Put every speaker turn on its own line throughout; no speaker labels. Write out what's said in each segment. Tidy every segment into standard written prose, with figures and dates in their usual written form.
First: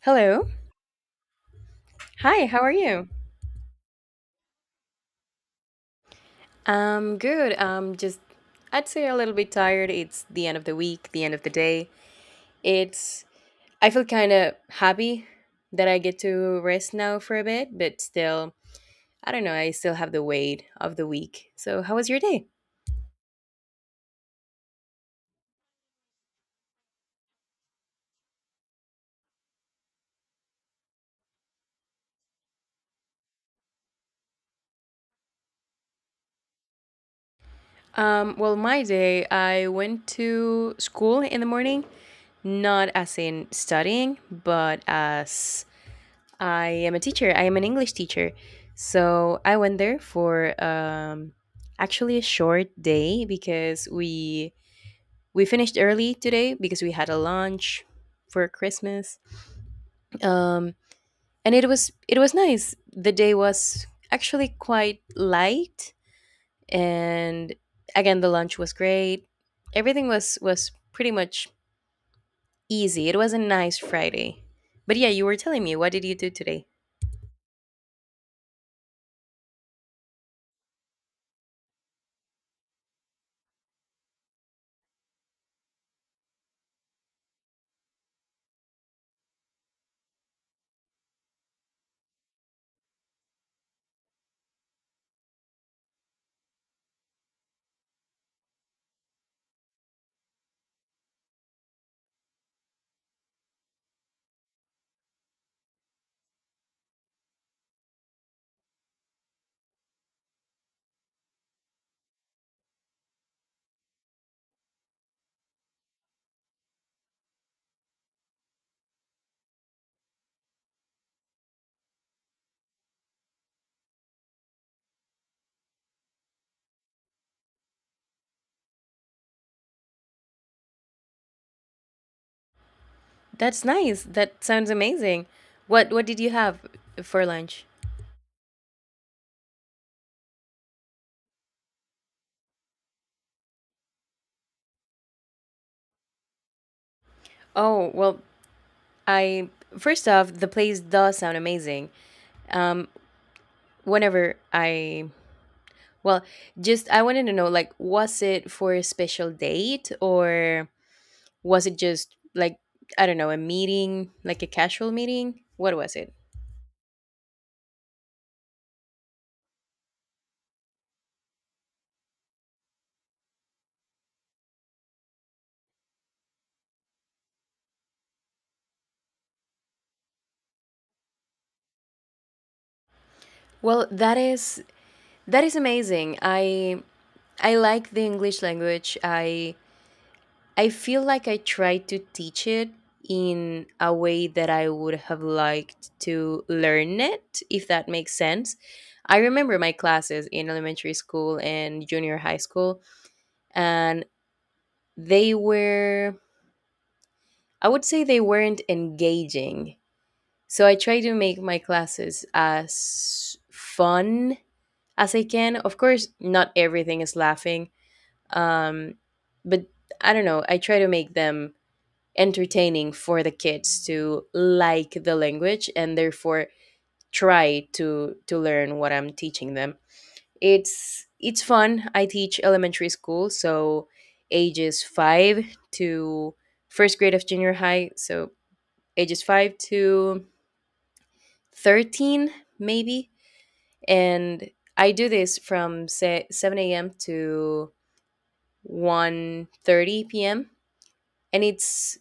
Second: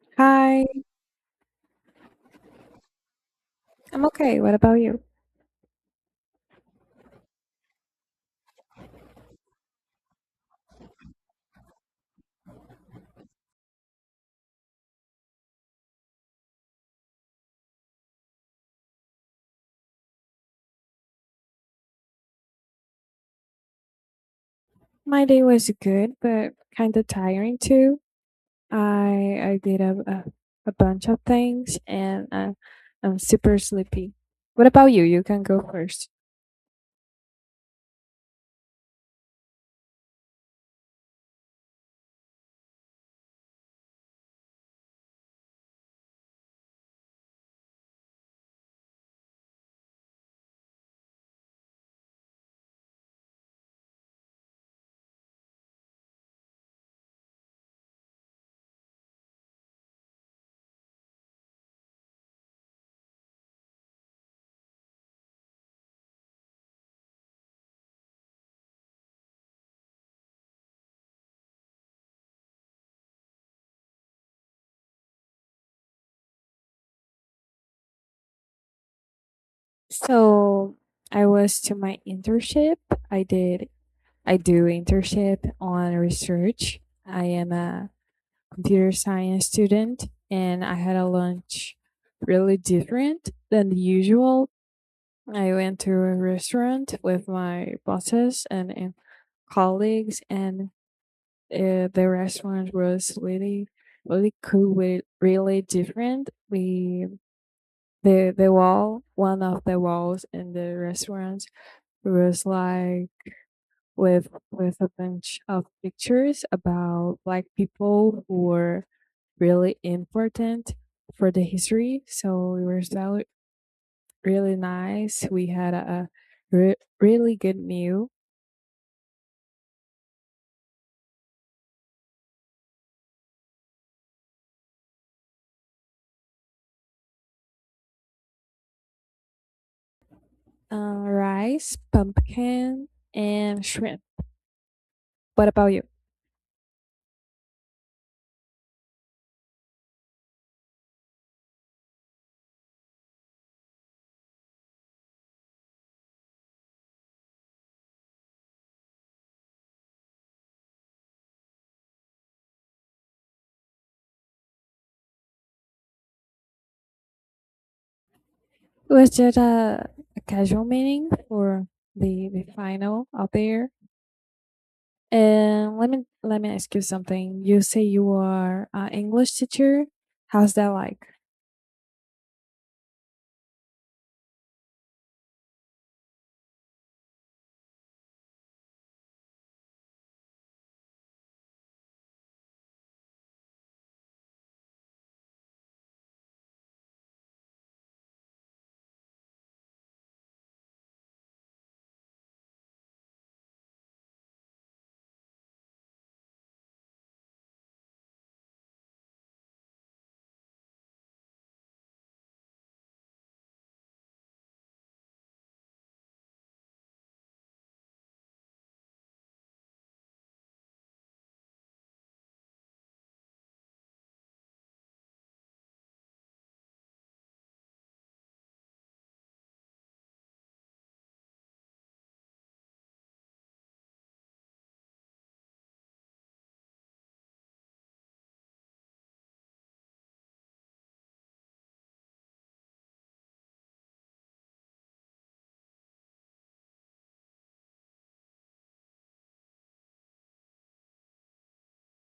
Hello.
Hi,
Hi, how are you?
I'm okay. What about you?
Good. Just I'd say a little bit tired. It's the end of the week, the end of the day. It's I feel kind of happy that I get to rest now for a bit, but still, I don't know, I still have the weight of the week. So, how was your day?
My day was good, but kind of tiring too. I did a bunch of things, and I'm super sleepy. What about you? You can go first.
Well, my day, I went to school in the morning, not as in studying, but as I am a teacher. I am an English teacher. So I went there for actually a short day because we finished early today because we had a lunch for Christmas. Um, and it was nice. The day was actually quite light, and again the lunch was great. Everything was pretty much easy. It was a nice Friday. But yeah, you were telling me, what did you do today?
So I was to my internship. I did I do internship on research. I am a computer science student, and I had a lunch really different than the usual. I went to a restaurant with my bosses and colleagues, and the restaurant was really, really cool. Really, really different. We the wall, one of the walls in the restaurant was like with a bunch of pictures about like people who were really important for the history. So it was really really nice. We had a re- really good meal.
That's nice. That sounds amazing. What did you have for lunch?
Rice, pumpkin, and shrimp. What about you?
Oh, well, I first off, the place does sound amazing. Um Whenever I well, just I wanted to know, like, was it for a special date, or was it just like, I don't know, a meeting, like a casual meeting? What was it?
Was just a casual meaning for the final out there. And let me ask you something. You say you are an English teacher. How's that like?
Well, that is amazing. I like the English language. I feel like I tried to teach it in a way that I would have liked to learn it, if that makes sense. I remember my classes in elementary school and junior high school, and they were, I would say, they weren't engaging. So I try to make my classes as fun as I can. Of course, not everything is laughing, um, but I don't know. I try to make them entertaining for the kids to like the language and therefore try to learn what I'm teaching them. It's fun. I teach elementary school, so ages 5 to first grade of junior high, so ages 5 to 13 maybe. And I do this from say 7 a.m. to 1:30 p.m. and it's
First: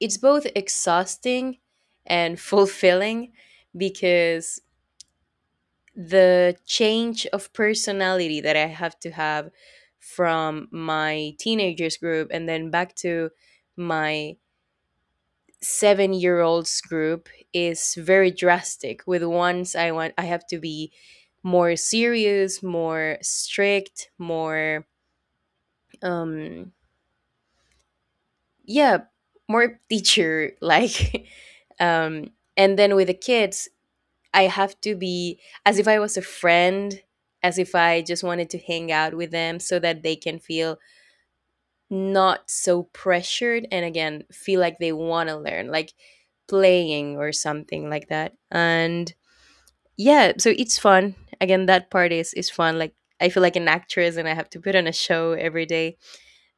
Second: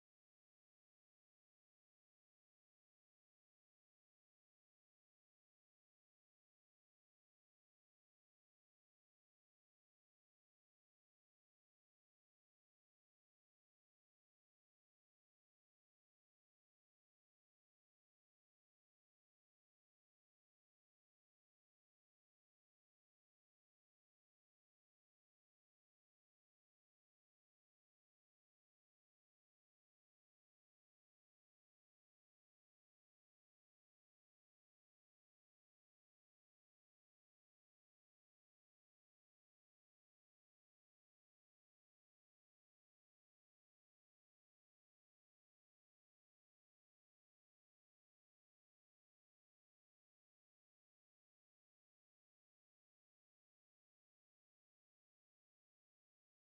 it's both exhausting and fulfilling because the change of personality that I have to have from my teenagers group and then back to my 7 year olds group is very drastic. With ones I want I have to be more serious, more strict, more um yeah, more teacher like um and then with the kids I have to be as if I was a friend, as if I just wanted to hang out with them so that they can feel not so pressured and again, feel like they want to learn, like playing or something like that. And yeah, so it's fun. Again, that part is fun, like I feel like an actress and I have to put on a show every day.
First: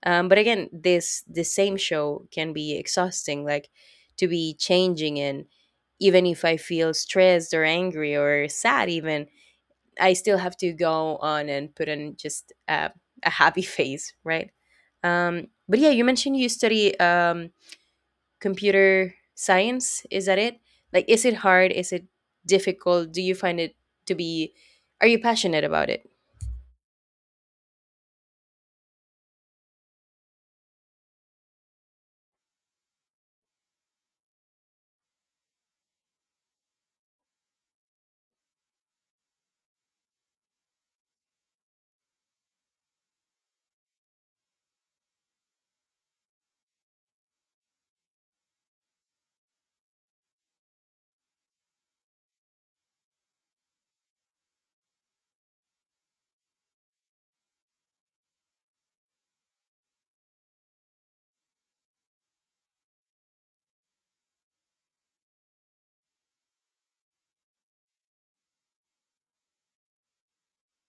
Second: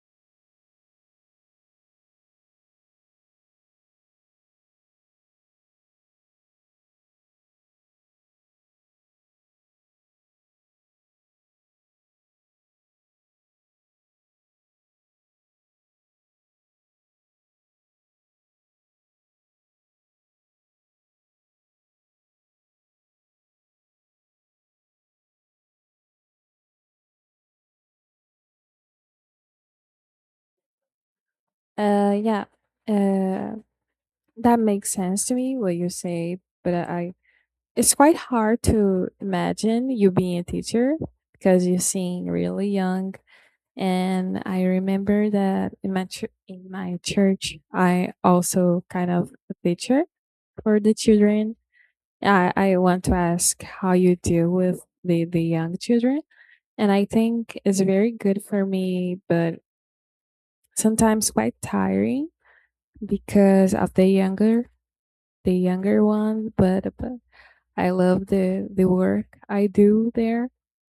But again, this the same show can be exhausting, like to be changing, and even if I feel stressed or angry or sad even, I still have to go on and put on just a happy face, right? But yeah, you mentioned you study computer science. Is that it? Like, is it hard? Is it difficult? Do you find it to be? Are you passionate about it?
Yeah. Uh, that makes sense to me. What you say, but I it's quite hard to imagine you being a teacher because you seem really young. And I remember that in in my church, I also kind of a teacher for the children. I want to ask how you deal with the young children. And I think it's very good for me, but sometimes quite tiring because of the younger one, but I love the work I do there.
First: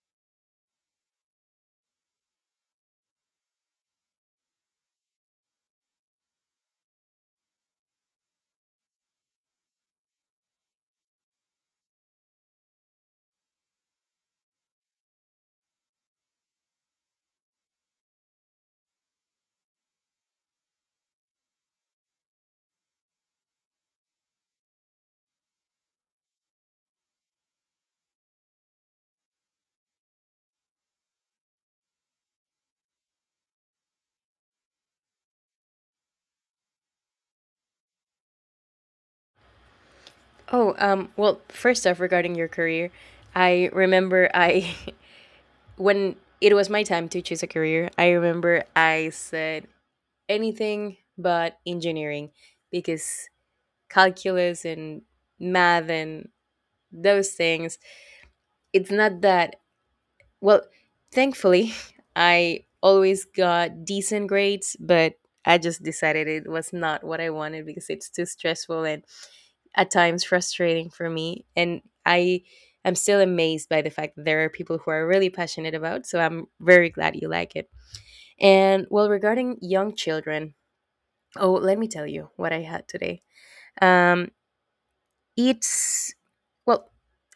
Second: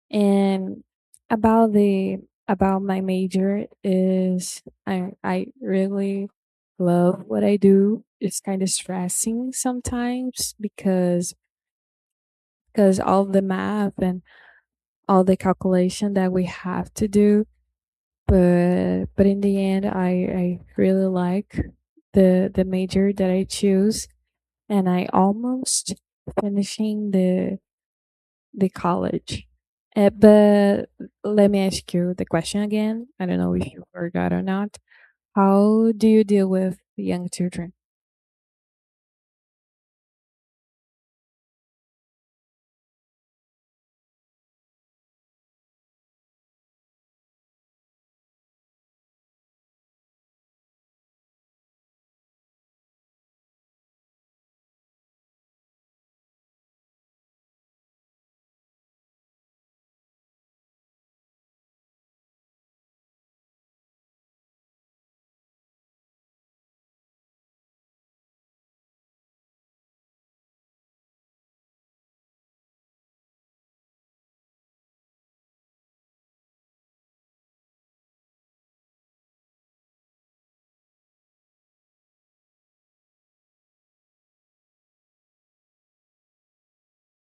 And about the about my major is I really love what I do. It's kind of stressing sometimes because all the math and all the calculation that we have to do. But in the end, I really like the major that I choose, and I almost finishing the college. But let me ask you the question again. I don't know if you forgot or not. How do you deal with young children?
Oh, well, first off, regarding your career, I remember when it was my time to choose a career, I remember I said, anything but engineering because calculus and math and those things, it's not that well, thankfully I always got decent grades, but I just decided it was not what I wanted because it's too stressful and at times frustrating for me, and I am still amazed by the fact that there are people who are really passionate about, so I'm very glad you like it. And well, regarding young children, oh, let me tell you what I had today. Um, it's well,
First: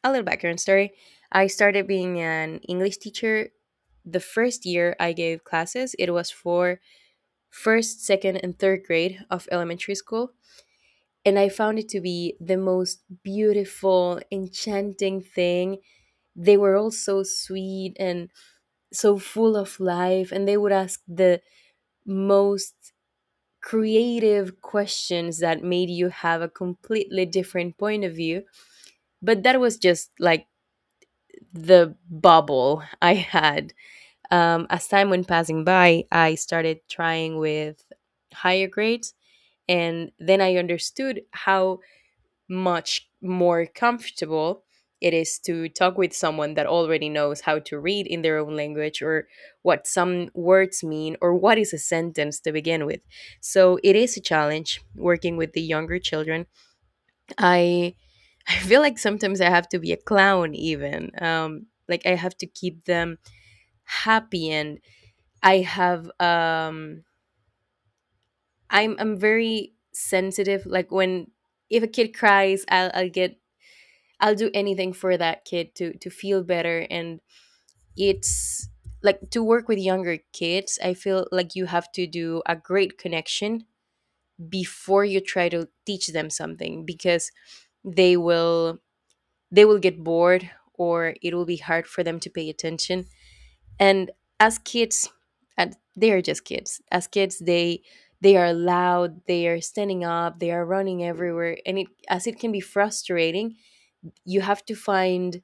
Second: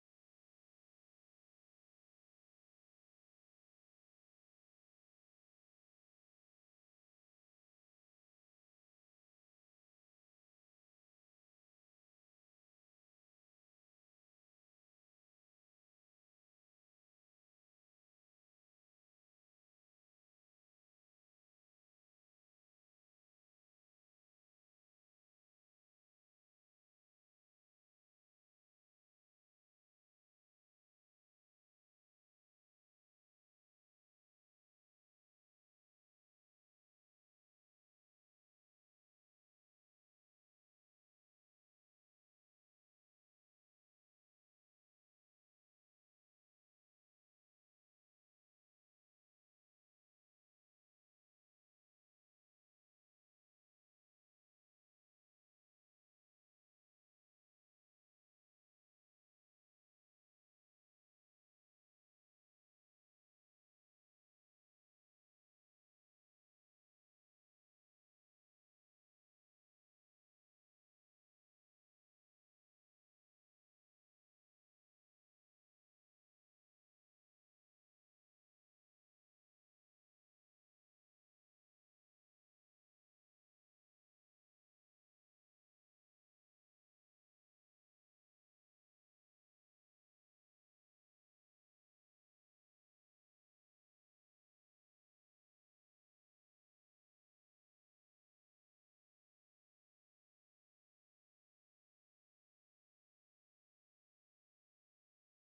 a little background story. I started being an English teacher. The first year I gave classes, it was for first, second, and third grade of elementary school. And I found it to be the most beautiful, enchanting thing. They were all so sweet and so full of life, and they would ask the most creative questions that made you have a completely different point of view. But that was just like the bubble I had. As time went passing by, I started trying with higher grades. And then I understood how much more comfortable it is to talk with someone that already knows how to read in their own language, or what some words mean, or what is a sentence to begin with. So it is a challenge working with the younger children. I I feel like sometimes I have to be a clown even. Like I have to keep them happy, and I have I'm very sensitive, like when if a kid cries, I'll get I'll do anything for that kid to feel better, and it's like to work with younger kids, I feel like you have to do a great connection before you try to teach them something because they will they will get bored or it will be hard for them to pay attention. And as kids, and they are just kids. As kids, they are loud, they are standing up, they are running everywhere, and it as it can be frustrating, you have to find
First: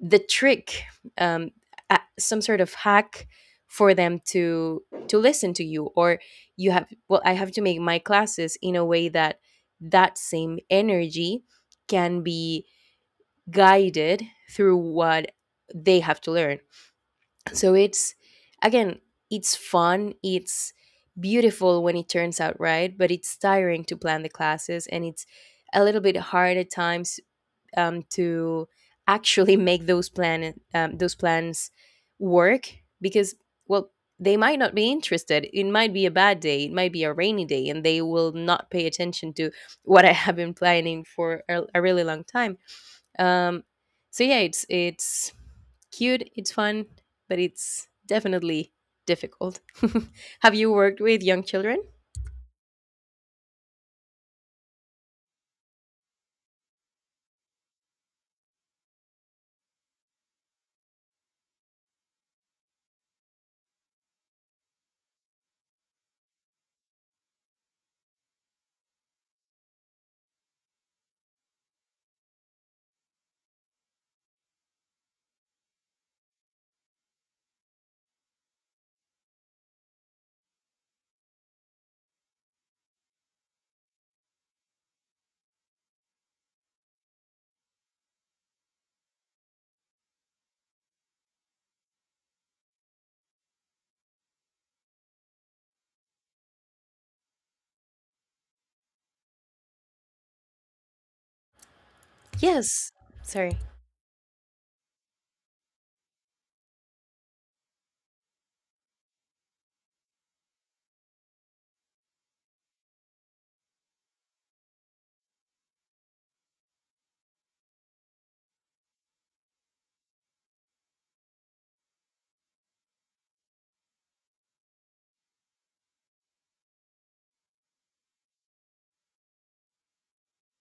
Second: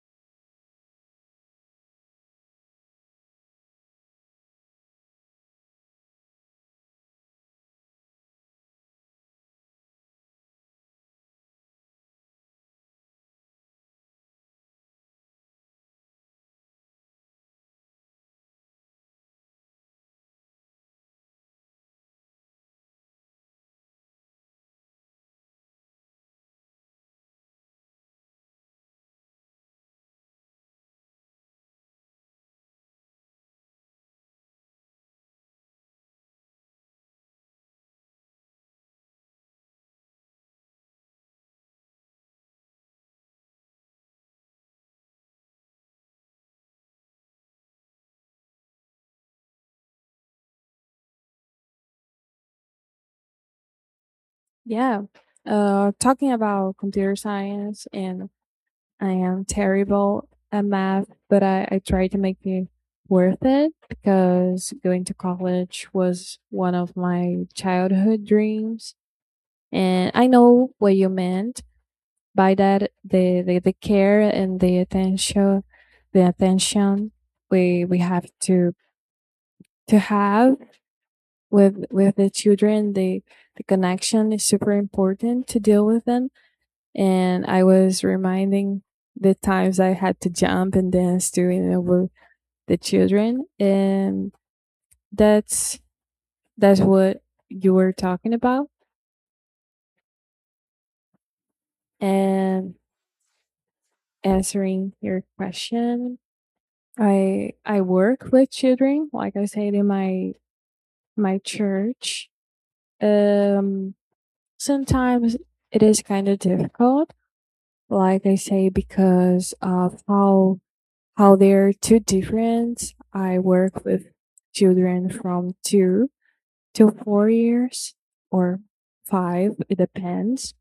the trick um a- some sort of hack for them to listen to you, or you have well, I have to make my classes in a way that that same energy can be guided through what they have to learn. So it's again it's fun, it's beautiful when it turns out right, but it's tiring to plan the classes, and it's a little bit hard at times to actually make those plan those plans work because well, they might not be interested, it might be a bad day, it might be a rainy day, and they will not pay attention to what I have been planning for a really long time. um, so yeah, it's cute, it's fun, but it's definitely difficult. Have you worked with young children?
Yeah. Talking about computer science, and I am terrible at math, but I try to make it worth it because going to college was one of my childhood dreams. And I know what you meant by that, the care and the attention we have to have with the children, the connection is super important to deal with them. And I was reminding the times I had to jump and dance doing over the children, and that's that's what you were talking about. And
Yes. Sorry.
answering your question, I work with children, like I said in my church. Um, Sometimes it is kind of difficult, like I say, because of how they're too different. I work with children from 2 to 4 years or five, it depends.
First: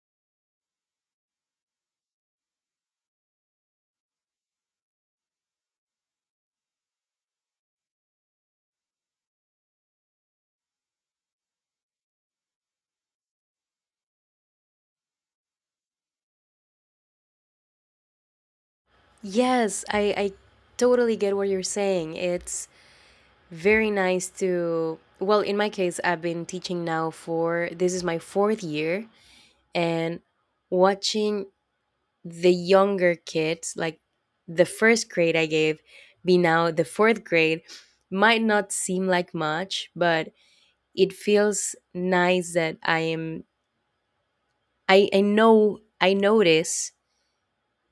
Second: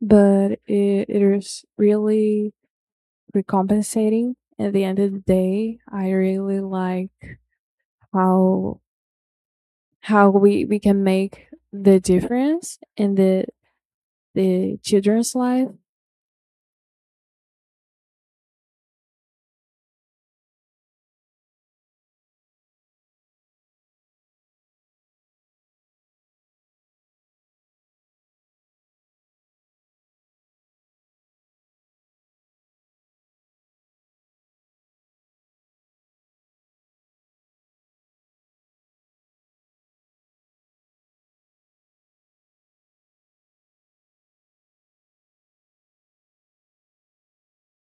But it is really recompensating. At the end of the day, I really like how how we can make the difference in the children's life.
Yes, I totally get what you're saying. It's very nice to, well, in my case, I've been teaching now for, this is my fourth year, and watching the younger kids, like the first grade I gave, be now the fourth grade, might not seem like much, but it feels nice that I am, I know, I notice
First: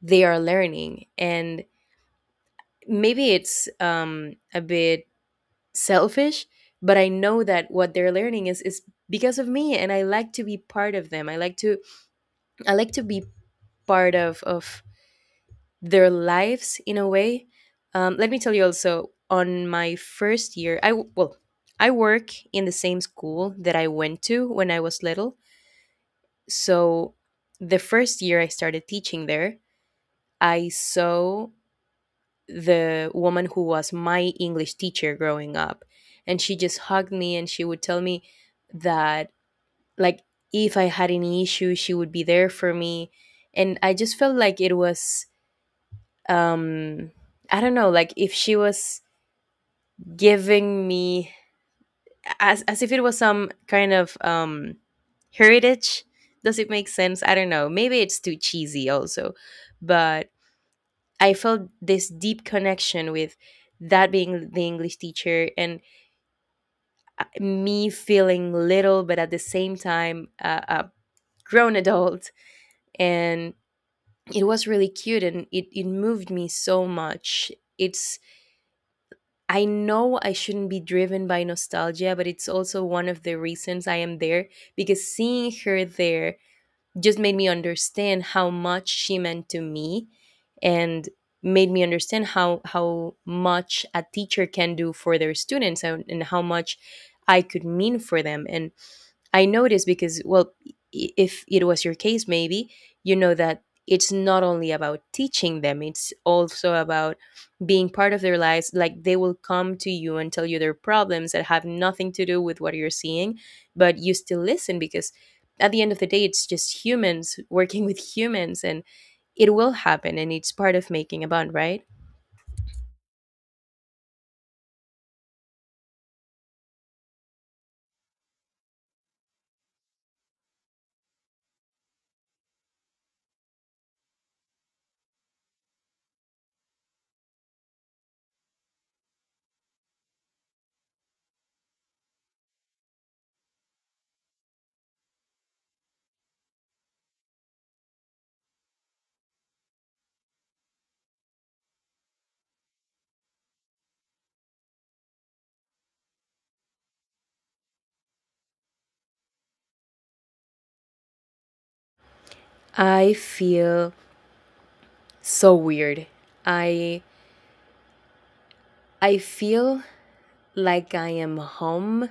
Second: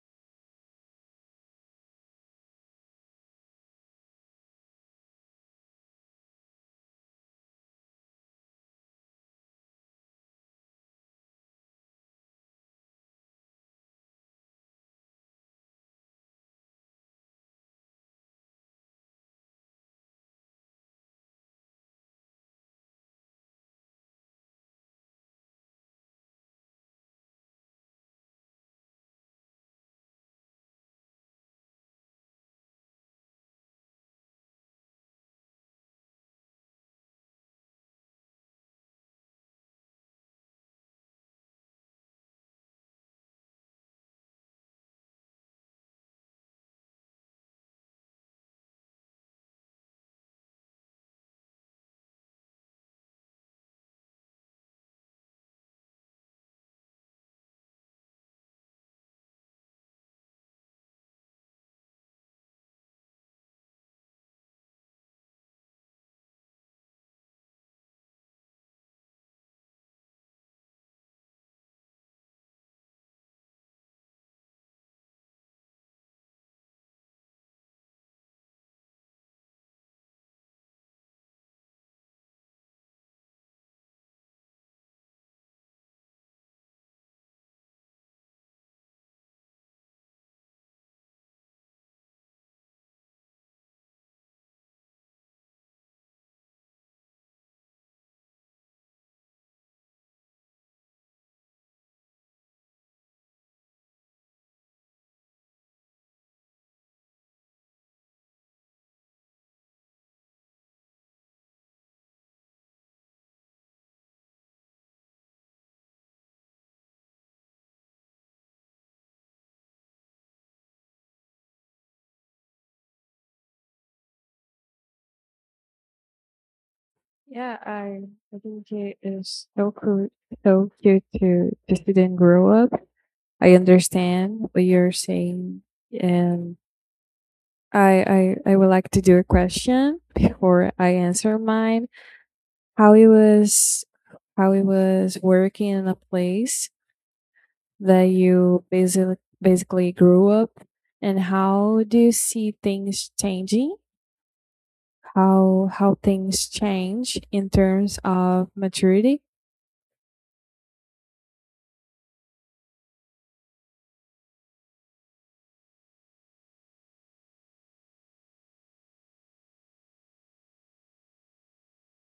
they are learning. And maybe it's a bit selfish, but I know that what they're learning is because of me, and I like to be part of them. I like to I like to be part of their lives in a way. Let me tell you also, on my first year, well, I work in the same school that I went to when I was little. So the first year I started teaching there, I saw the woman who was my English teacher growing up. And she just hugged me and she would tell me that, like, if I had any issue, she would be there for me. And I just felt like it was, um, I don't know, like if she was giving me as if it was some kind of heritage. Does it make sense? I don't know. Maybe it's too cheesy also, but I felt this deep connection with that being the English teacher, and me feeling little, but at the same time, a grown adult. And it was really cute and it moved me so much. It's, I know I shouldn't be driven by nostalgia, but it's also one of the reasons I am there, because seeing her there just made me understand how much she meant to me, and made me understand how much a teacher can do for their students, and how much I could mean for them. And I know this because, well, if it was your case, maybe you know that it's not only about teaching them, it's also about being part of their lives. Like they will come to you and tell you their problems that have nothing to do with what you're seeing, but you still listen because at the end of the day, it's just humans working with humans, and it will happen, and it's part of making a bond, right?
Yeah, I think it is so cool, so cute to see them grow up. I understand what you're saying, and I would like to do a question before I answer mine. How it was how it was working in a place that you basically grew up, and how do you see things changing how things change in terms of maturity.
I feel so weird. I feel like I am home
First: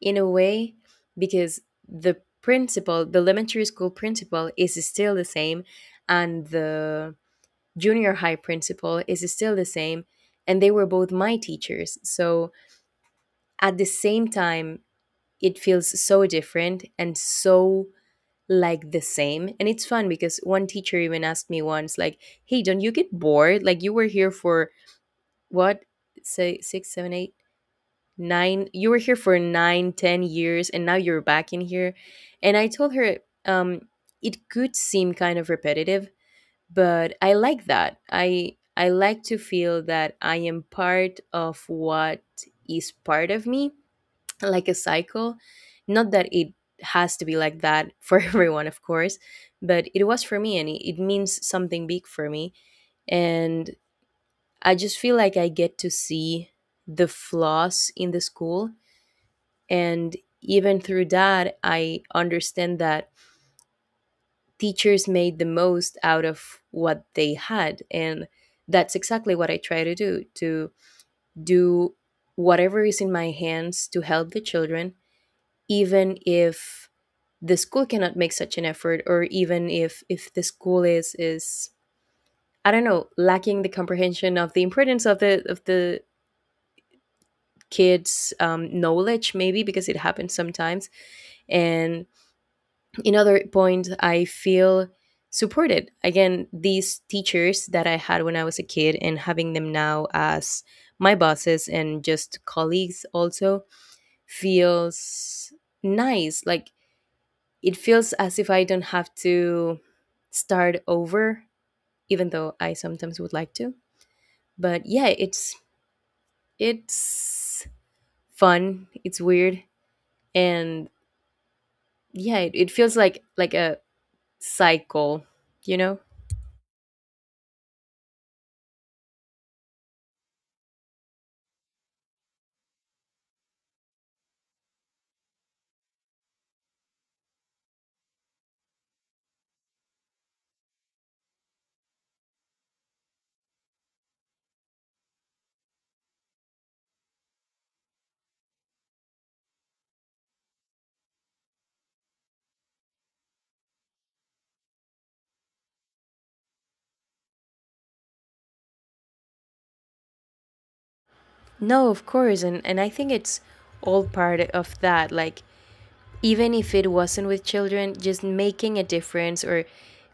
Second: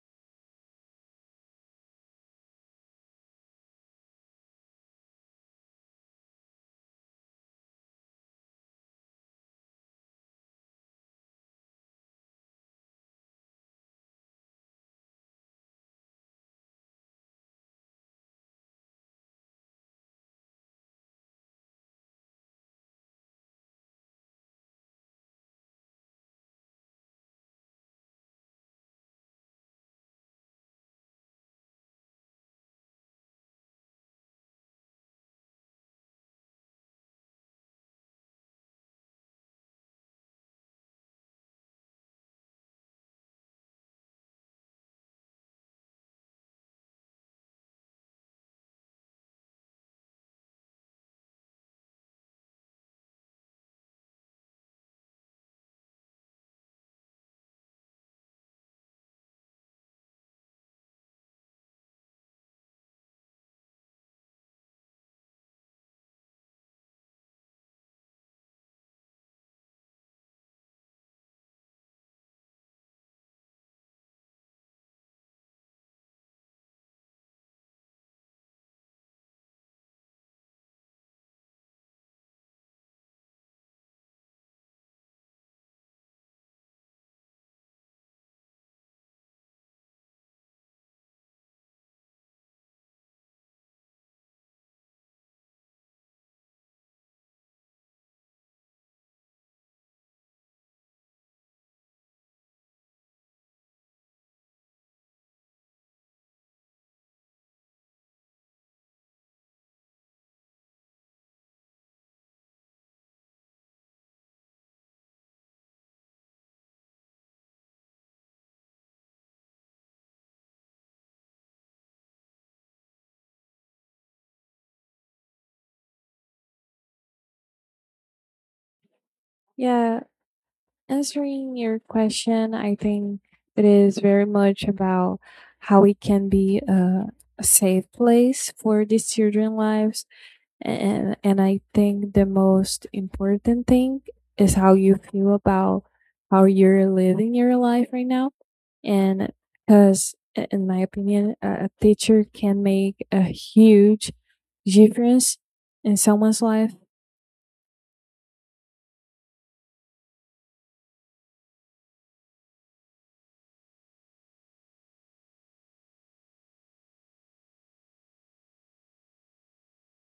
in a way because the principal, the elementary school principal is still the same, and the junior high principal is still the same, and they were both my teachers. So at the same time, it feels so different and so like the same, and it's fun because one teacher even asked me once, like, hey, don't you get bored, like you were here for what, say, 6, 7, 8, 9, you were here for 9, 10 years and now you're back in here. And I told her um it could seem kind of repetitive, but I like that I like to feel that I am part of what is part of me, like a cycle. Not that it has to be like that for everyone, of course, but it was for me, and it means something big for me. And I just feel like I get to see the flaws in the school, and even through that, I understand that teachers made the most out of what they had. And that's exactly what I try to do, to do whatever is in my hands to help the children, even if the school cannot make such an effort, or even if the school is I don't know, lacking the comprehension of the importance of the kids knowledge maybe, because it happens sometimes. And another point, I feel supported. Again, these teachers that I had when I was a kid and having them now as my bosses and just colleagues also feels nice. Like it feels as if I don't have to start over, even though I sometimes would like to. But yeah, it's fun. It's weird. And yeah, it feels like a cycle, you know?
Yeah, answering your question, I think it is very much about how it can be a safe place for these children lives, and I think the most important thing is how you feel about how you're living your life right now. And because, in my opinion, a teacher can make a huge difference in someone's life.
No, of course. And I think it's all part of that. Like even if it wasn't with children, just making a difference or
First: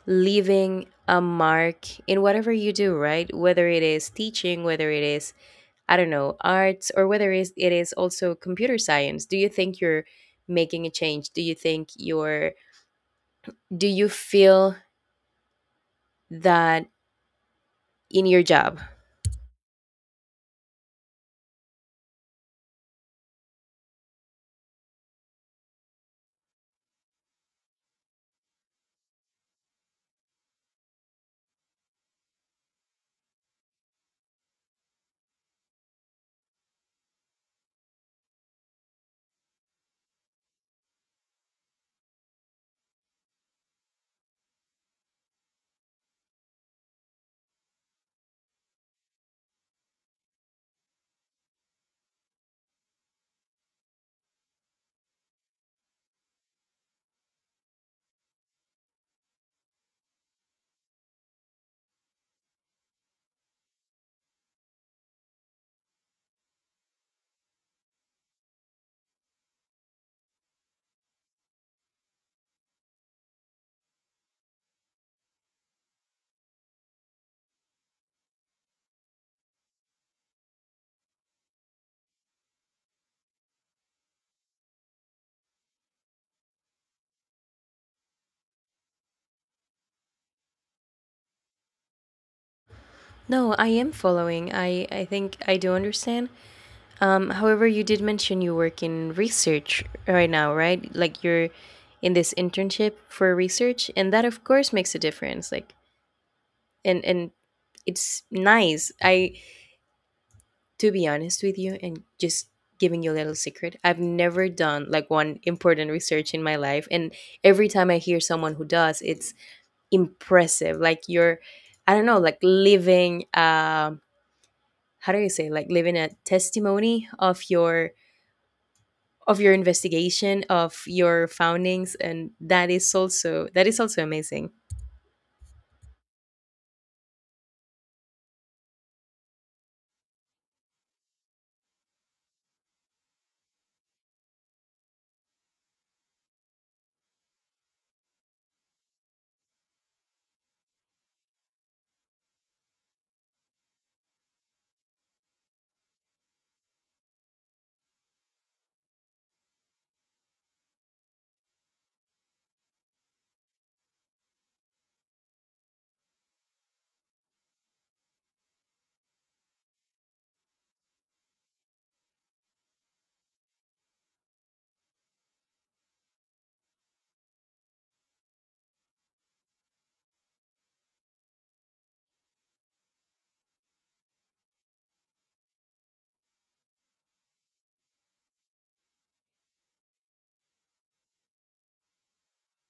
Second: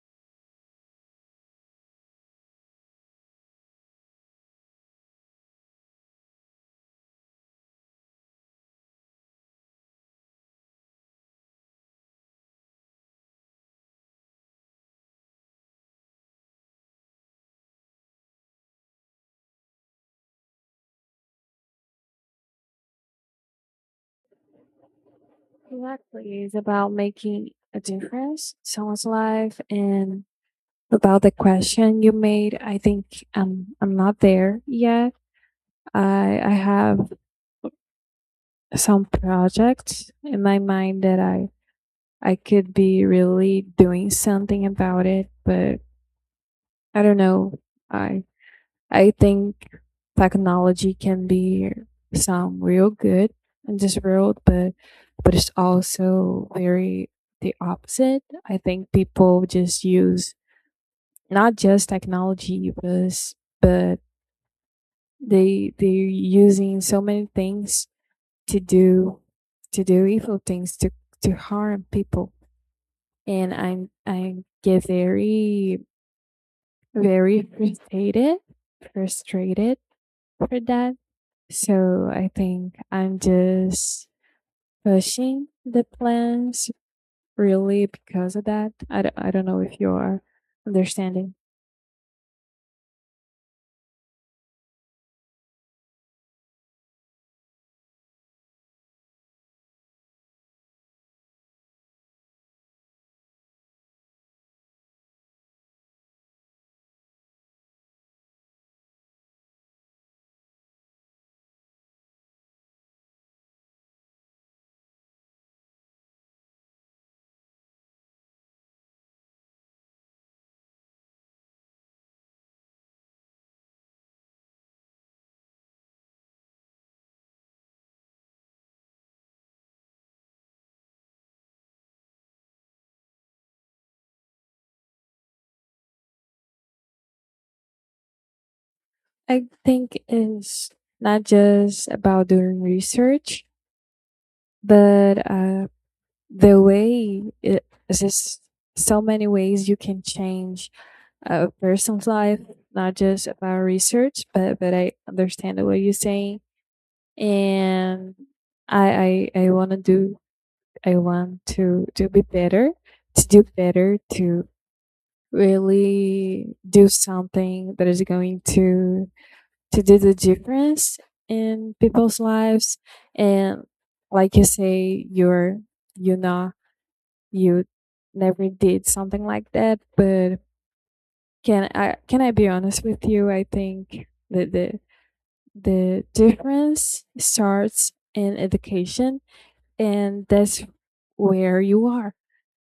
leaving a mark in whatever you do, right? Whether it is teaching, whether it is, I don't know, arts, or whether it is also computer science. Do you think you're making a change? Do you think you're, do you feel that in your job?
Exactly, it's about making a difference in someone's life. And about the question you made, I think I'm not there yet. I have some projects in my mind that I could be really doing something about it, but I don't know. I I think technology can be some real good in this world, but it's also very the opposite. I think people just use, not just technology, but but they're using so many things to do to do evil things to harm people, and I get very very frustrated, frustrated for that. So I think I'm just pushing the plans really because of that. I don't know if you are understanding.
No, I am following. I think I do understand. However, you did mention you work in research right now, right? Like you're in this internship for research, and that of course makes a difference. Like, and it's nice. I, to be honest with you, and just giving you a little secret, I've never done like one important research in my life, and every time I hear someone who does, it's impressive. Like you're, I don't know, like living. How do you say? Like living a testimony of your investigation of your foundings, and that is also, that is also amazing.
I think it's not just about doing research, but the way it is just so many ways you can change a person's life, not just about research, but I understand what you're saying. And I want to do I want to be better, to do better, to really do something that is going to do the difference in people's lives. And like you say, you're you know you never did something like that, but can I be honest with you? I think that the difference starts in education, and that's where you are.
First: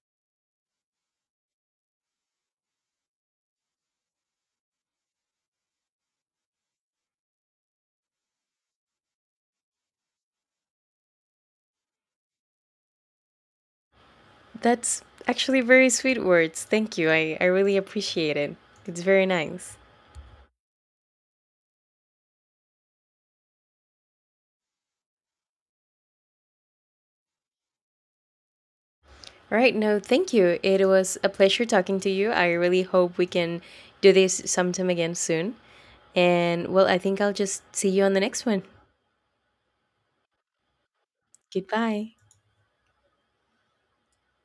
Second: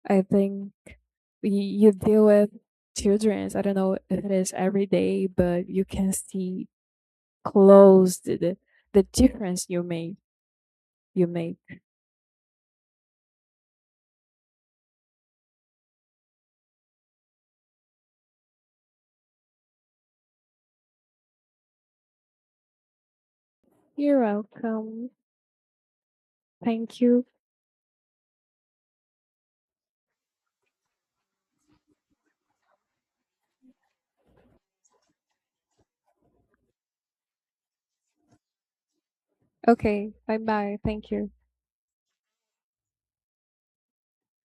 I think you deal with childrens. I don't know if it is every day, but you can see close the difference you made. You made.
That's actually very sweet words, thank you. I really appreciate it. It's very nice.
You're welcome. Thank you.
All right, no, thank you. It was a pleasure talking to you. I really hope we can do this sometime again soon, and well, I think I'll just see you on the next one.
Okay. Bye bye. Thank you.
Goodbye.